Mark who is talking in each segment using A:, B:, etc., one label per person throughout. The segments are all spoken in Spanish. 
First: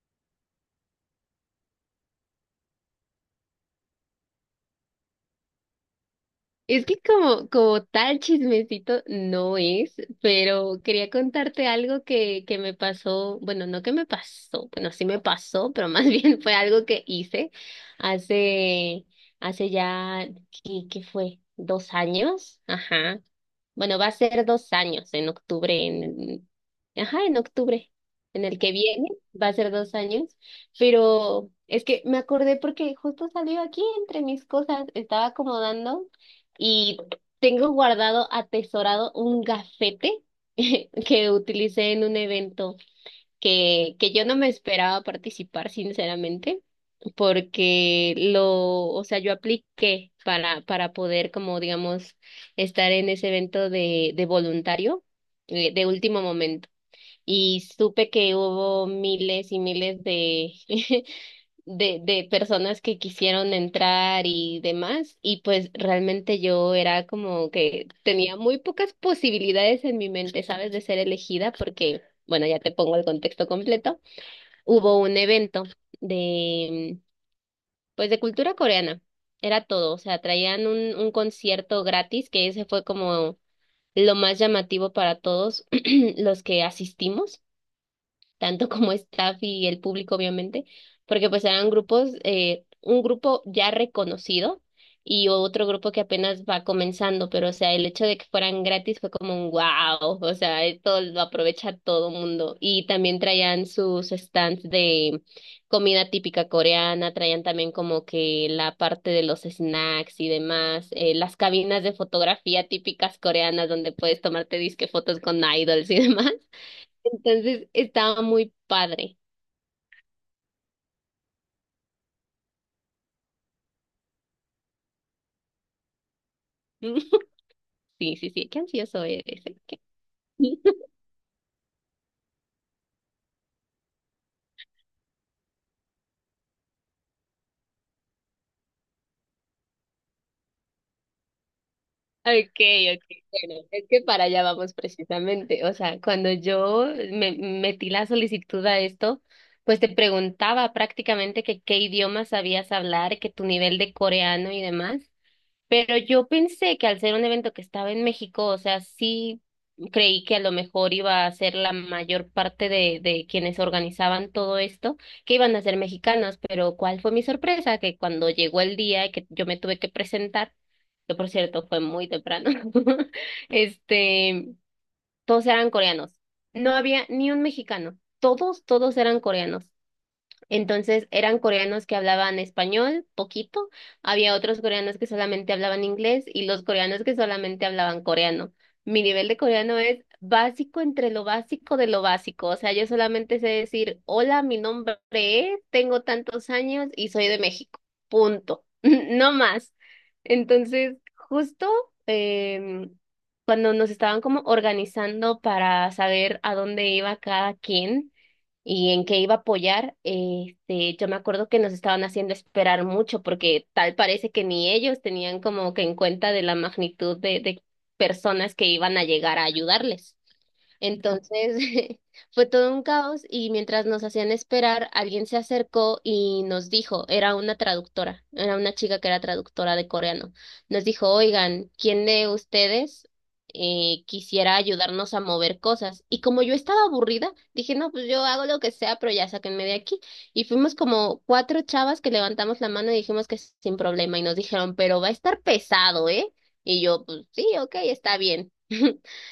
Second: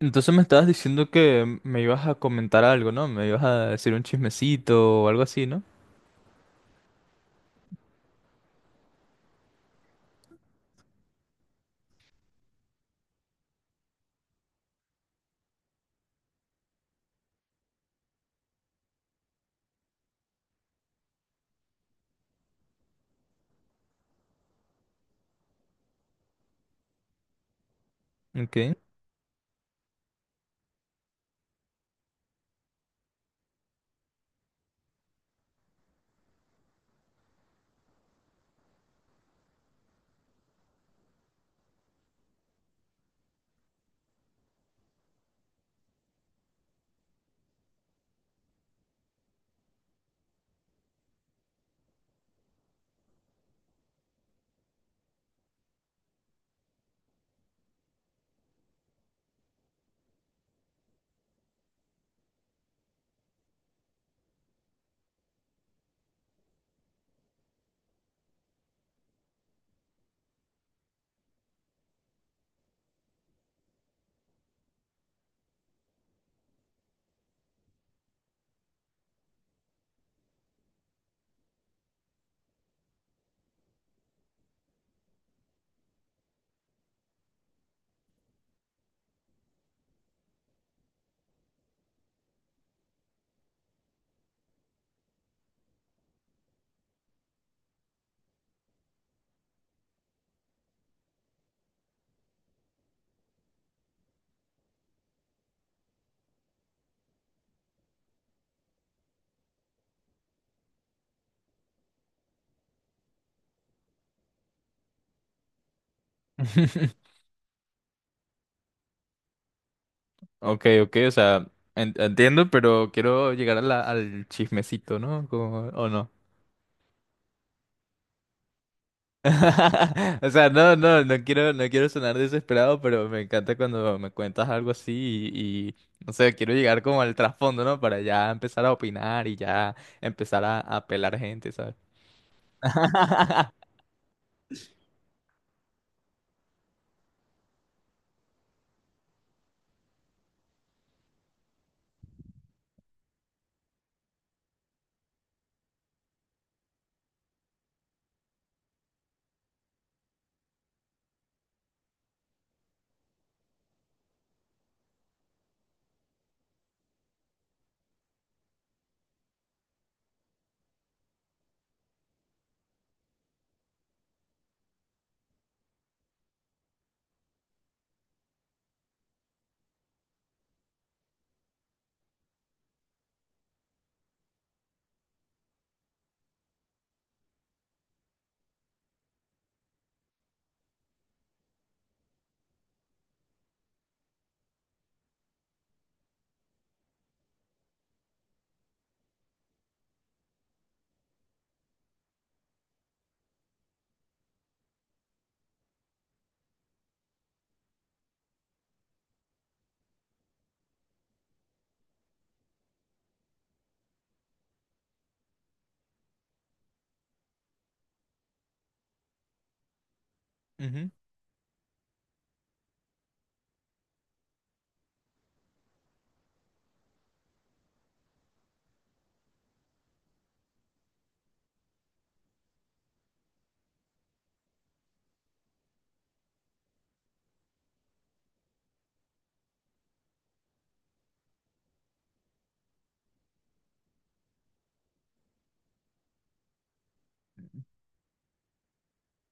A: Entonces me estabas diciendo que me ibas a comentar algo, ¿no? Me ibas a decir un chismecito o algo así, ¿no?
B: Es que como tal chismecito no es, pero quería contarte algo que me pasó, bueno, no que me pasó, bueno, sí me pasó, pero más bien fue algo que hice hace, hace ya, ¿qué fue? ¿2 años? Ajá. Bueno, va a ser 2 años en octubre, ajá, en octubre, en el que
A: Ok.
B: viene, va a ser dos años, pero es que me acordé porque justo salió aquí entre mis cosas, estaba acomodando y tengo guardado, atesorado un gafete que utilicé en un evento que yo no me esperaba participar, sinceramente porque o sea, yo apliqué para poder, como digamos, estar en ese evento de voluntario de último momento. Y supe que hubo miles y miles de personas que quisieron entrar y demás. Y pues realmente yo era como que tenía muy pocas posibilidades en mi mente, ¿sabes? De ser elegida porque, bueno, ya te pongo el contexto completo. Hubo un evento de, pues de cultura coreana, era todo, o sea, traían un concierto gratis, que ese fue como lo más llamativo para todos los que asistimos tanto como staff y el público, obviamente, porque pues eran grupos, un grupo ya reconocido y otro grupo que apenas va comenzando, pero o sea, el hecho de que fueran gratis fue como un wow, o sea, esto lo aprovecha todo mundo. Y también traían sus stands de comida típica coreana, traían también como que la parte de los snacks y demás, las cabinas de fotografía típicas coreanas donde puedes tomarte disque fotos con idols y demás. Entonces estaba muy padre.
A: Ok, ok, o sea, entiendo, pero quiero llegar a al chismecito, ¿no? Como... ¿o no?
B: Sí, sí, sí, qué ansioso eres. ¿Eh? ¿Qué?
A: O sea, no, no, no quiero sonar desesperado, pero me encanta cuando me cuentas algo así y, y, no sé, quiero llegar como al trasfondo, ¿no? Para ya empezar a opinar y ya empezar a pelar gente, ¿sabes?
B: Okay, okay, bueno, es que para allá vamos precisamente. O sea, cuando yo me metí la solicitud a esto, pues te preguntaba prácticamente que qué idiomas sabías hablar, que tu nivel de coreano y demás. Pero yo pensé que al ser un evento que estaba en México, o sea, sí creí que a lo mejor iba a ser la mayor parte de quienes organizaban todo esto, que iban a ser mexicanos, pero ¿cuál fue mi sorpresa? Que cuando llegó el día y que yo me tuve que presentar, que por cierto fue muy temprano, este, todos eran coreanos. No había ni un mexicano, todos eran coreanos. Entonces eran coreanos que hablaban español, poquito, había otros coreanos que solamente hablaban inglés y los coreanos que solamente hablaban coreano. Mi nivel de coreano es básico entre lo básico de lo básico, o sea, yo solamente sé decir, hola, mi nombre es, tengo tantos años y soy de México, punto, no más. Entonces, justo em, cuando nos estaban como organizando para saber a dónde iba cada quien, y en qué iba a apoyar, este, yo me acuerdo que nos estaban haciendo esperar mucho porque tal parece que ni ellos tenían como que en cuenta de la magnitud de personas que iban a llegar a ayudarles.
A: Ujú.
B: Entonces, fue todo un caos y mientras nos hacían esperar, alguien se acercó y nos dijo, era una traductora, era una chica que era traductora de coreano, nos dijo, oigan, ¿quién de ustedes quisiera ayudarnos a mover cosas? Y como yo estaba aburrida, dije, no, pues yo hago lo que sea, pero ya sáquenme de aquí. Y fuimos como cuatro chavas que levantamos la mano y dijimos que sin problema y nos dijeron, pero va a estar pesado, ¿eh? Y yo, pues sí, ok, está bien.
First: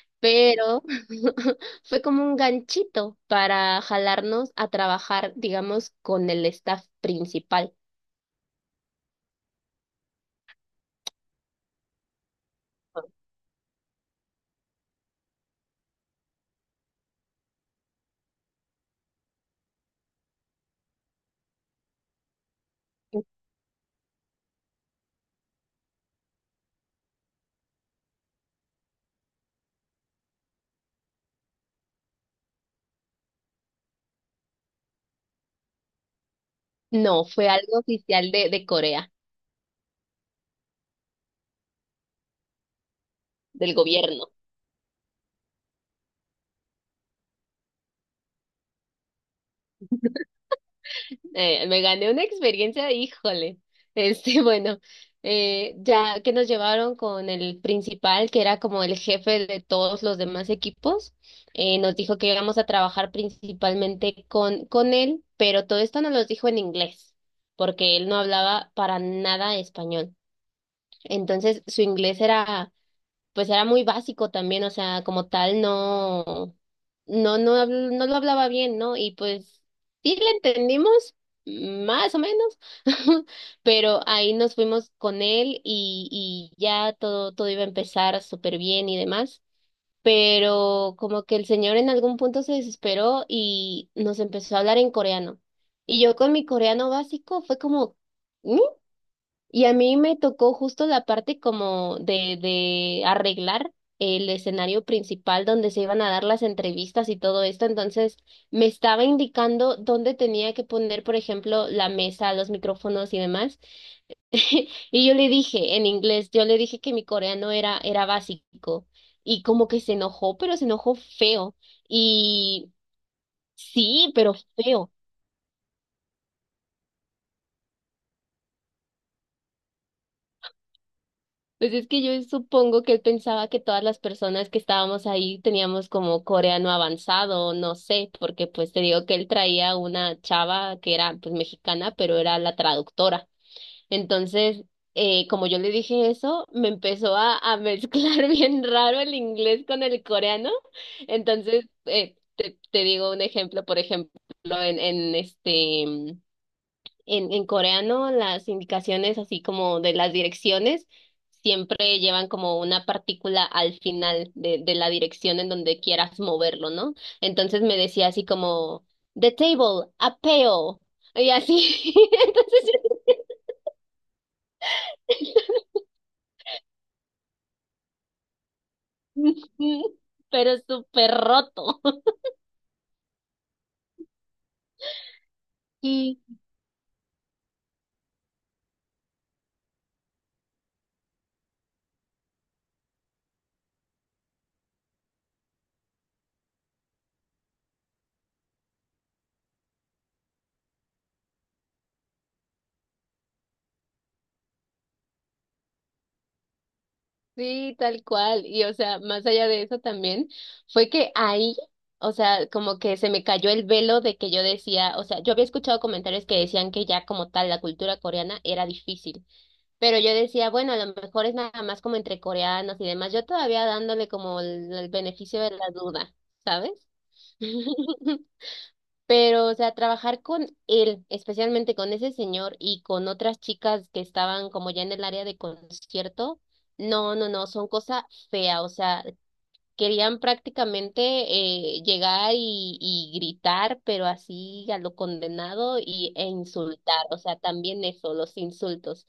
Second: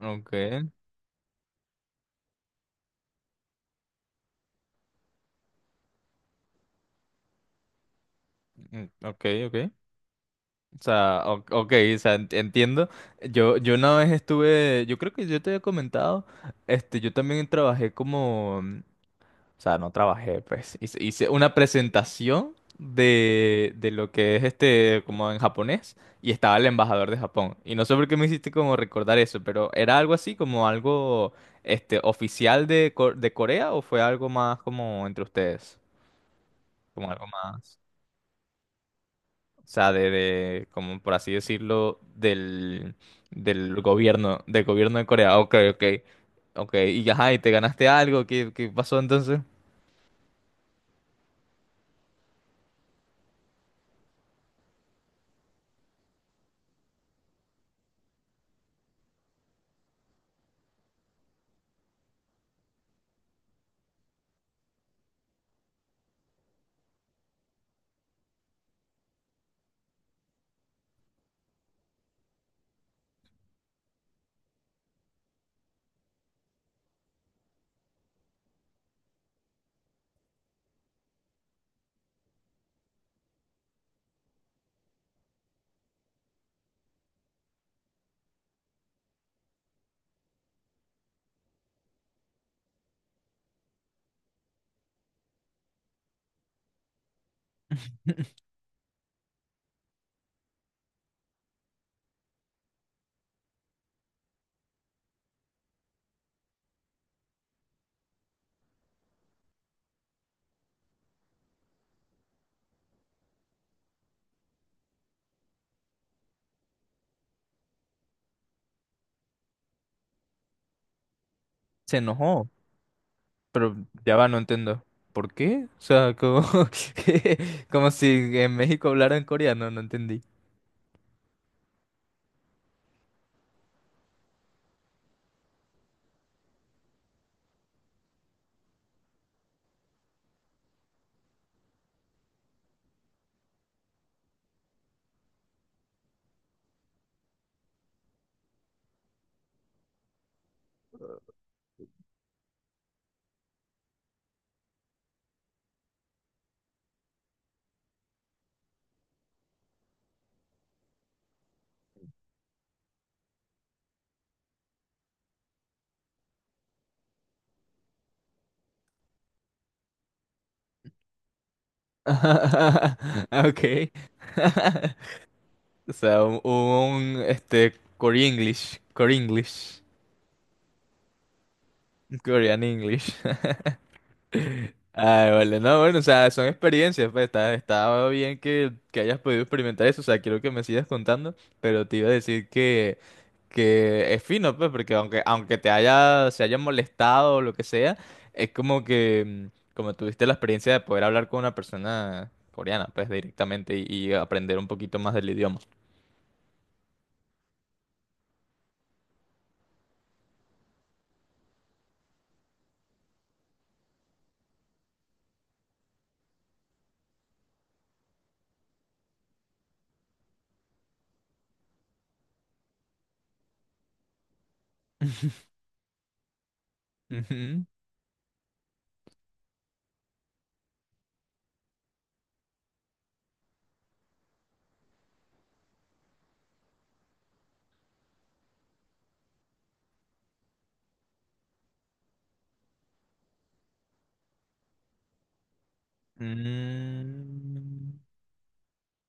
A: Ok,
B: Pero fue como un ganchito para jalarnos a trabajar, digamos, con el staff principal.
A: mm, ok, ok. O sea, ok, o sea, entiendo. Yo una vez estuve, yo creo que yo te había comentado, este, yo también trabajé como, mm, o sea, no trabajé, pues, hice una presentación de lo que es este, como en japonés, y estaba el embajador de Japón. Y no sé por qué me hiciste como recordar eso, pero ¿era algo así, como algo, este, oficial de, de Corea o fue algo más como entre ustedes? Como
B: No,
A: algo
B: fue
A: más.
B: algo oficial de Corea,
A: O sea, como por así decirlo, del,
B: del gobierno.
A: del gobierno de Corea. Ok, ok, ok. Y ajá, y te ganaste algo, ¿qué, qué pasó entonces?
B: Me gané una experiencia, híjole. Este, bueno, ya que nos llevaron con el principal, que era como el jefe de todos los demás equipos, nos dijo que íbamos a trabajar principalmente con él, pero todo esto nos lo dijo en inglés, porque él no hablaba para nada español. Entonces, su inglés era pues era muy básico también, o sea, como tal, no lo hablaba bien, ¿no? Y pues sí le entendimos, mm, más o menos, pero ahí nos fuimos con él y ya todo, todo iba a empezar súper bien y demás. Pero como que el señor en algún punto se desesperó y nos empezó a hablar en coreano. Y yo con mi coreano básico fue como, "Mm", y a mí me tocó justo la parte como de arreglar el escenario principal donde se iban a dar las entrevistas y todo esto. Entonces me estaba indicando dónde tenía que poner, por ejemplo, la mesa, los micrófonos y demás. Y yo le dije en inglés, yo le dije que mi coreano era básico. Y como que se enojó, pero se enojó feo.
A: Se enojó,
B: Y
A: pero
B: sí,
A: ya va,
B: pero
A: no entiendo.
B: feo.
A: ¿Por qué? O sea, como, como si en México hablaran coreano, no entendí.
B: Pues es que yo supongo que él pensaba que todas las personas que estábamos ahí teníamos como coreano avanzado, no sé, porque pues te digo que él traía una chava que era pues mexicana, pero era la traductora. Entonces, como yo le dije eso, me empezó a mezclar bien raro el inglés con el coreano. Entonces, te digo un ejemplo, por ejemplo, en, en este... en coreano, las indicaciones, así como de las direcciones, siempre llevan como una partícula al final de la dirección en donde quieras moverlo, ¿no? Entonces me decía así como, "The table, apeo". Y así.
A: Ok. O sea, este, Core English, Core
B: Entonces,
A: English,
B: pero súper roto.
A: Korean English. Ay, vale, no, bueno, o sea, son experiencias, pues está, está bien que hayas podido experimentar eso, o sea, quiero que me sigas contando, pero te iba a decir que es fino, pues, porque aunque, aunque te haya, se haya molestado o lo que sea, es como que, mm, como tuviste la experiencia de poder hablar con una persona coreana, pues, directamente y aprender un poquito más del idioma.
B: Sí, tal cual. Y o sea, más allá de eso también, fue que ahí, o sea, como que se me cayó el velo de que yo decía, o sea, yo había escuchado comentarios que decían que ya como tal la cultura coreana era difícil, pero yo decía, bueno, a lo mejor es nada más como entre coreanos y demás, yo todavía dándole como el beneficio de la duda, ¿sabes?
A: Ujú.
B: Pero, o sea, trabajar con él, especialmente con ese señor y con otras chicas que estaban como ya en el área de concierto, no, no, no, son cosa fea, o sea, querían prácticamente llegar y gritar, pero así a lo condenado y, e insultar, o sea, también
A: Mm,
B: eso, los insultos.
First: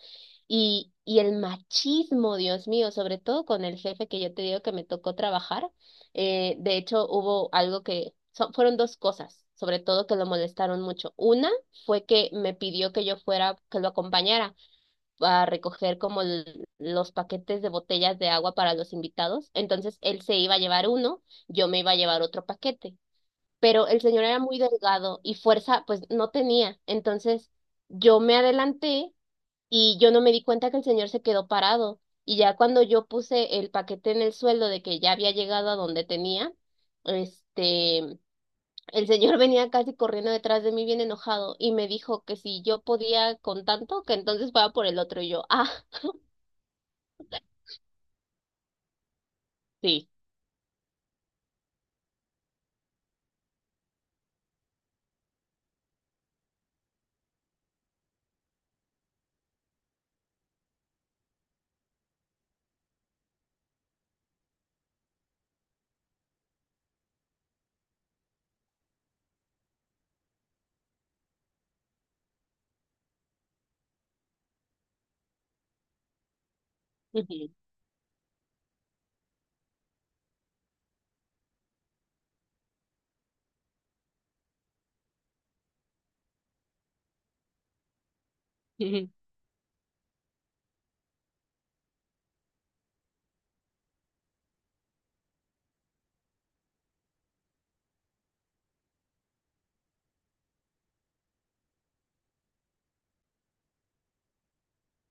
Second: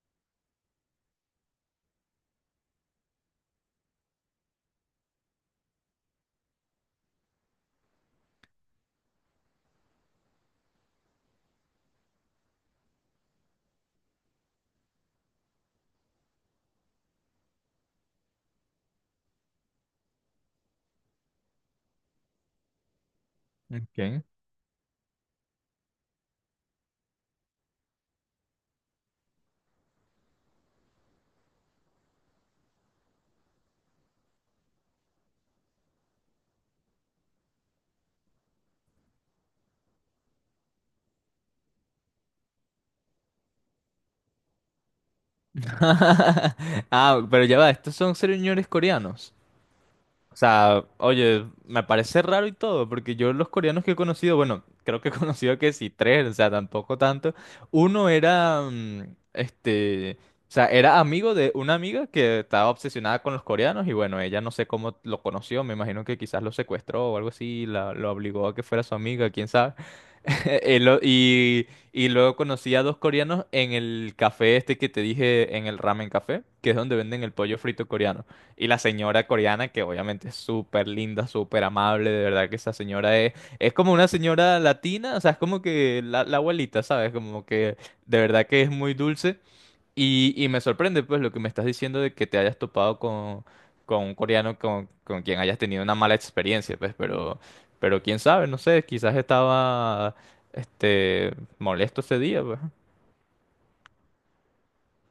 B: Y el machismo, Dios mío, sobre todo con el jefe que yo te digo que me tocó trabajar. De hecho, hubo algo que fueron dos cosas, sobre todo que lo molestaron mucho. Una fue que me pidió que yo fuera, que lo acompañara a recoger como l- los paquetes de botellas de agua para los invitados. Entonces él se iba a llevar uno, yo me iba a llevar otro paquete. Pero el
A: ok.
B: señor era muy delgado y fuerza pues no tenía. Entonces yo me adelanté y yo no me di cuenta que el señor se quedó parado. Y ya cuando yo puse el paquete en el suelo de que ya había llegado a donde tenía, este, el señor venía casi corriendo detrás de mí bien enojado y me dijo que si yo podía con tanto, que entonces fuera por el otro y yo, ah.
A: Ah, pero ya va, estos son señores coreanos.
B: Sí.
A: O sea, oye, me parece raro y todo, porque yo los coreanos que he conocido, bueno, creo que he conocido que sí, tres, o sea, tampoco tanto. Uno era, mm, este, o sea, era amigo de una amiga que estaba obsesionada con los coreanos y bueno, ella no sé cómo lo conoció, me imagino que quizás lo secuestró o algo así, la, lo obligó a que fuera su amiga, quién sabe. Eh, lo- Y, y luego conocí a dos coreanos en el café este que te dije, en el ramen café, que es donde venden el
B: Ujú.
A: pollo frito coreano. Y la señora coreana, que obviamente es súper linda, súper amable, de verdad que esa señora es como una señora latina, o sea, es como que la abuelita, ¿sabes? Como que de verdad que es muy dulce. Y me sorprende, pues, lo que me estás diciendo de que te hayas topado con un coreano con quien hayas tenido una mala experiencia, pues, pero quién sabe, no sé, quizás estaba, este, molesto ese día, pues.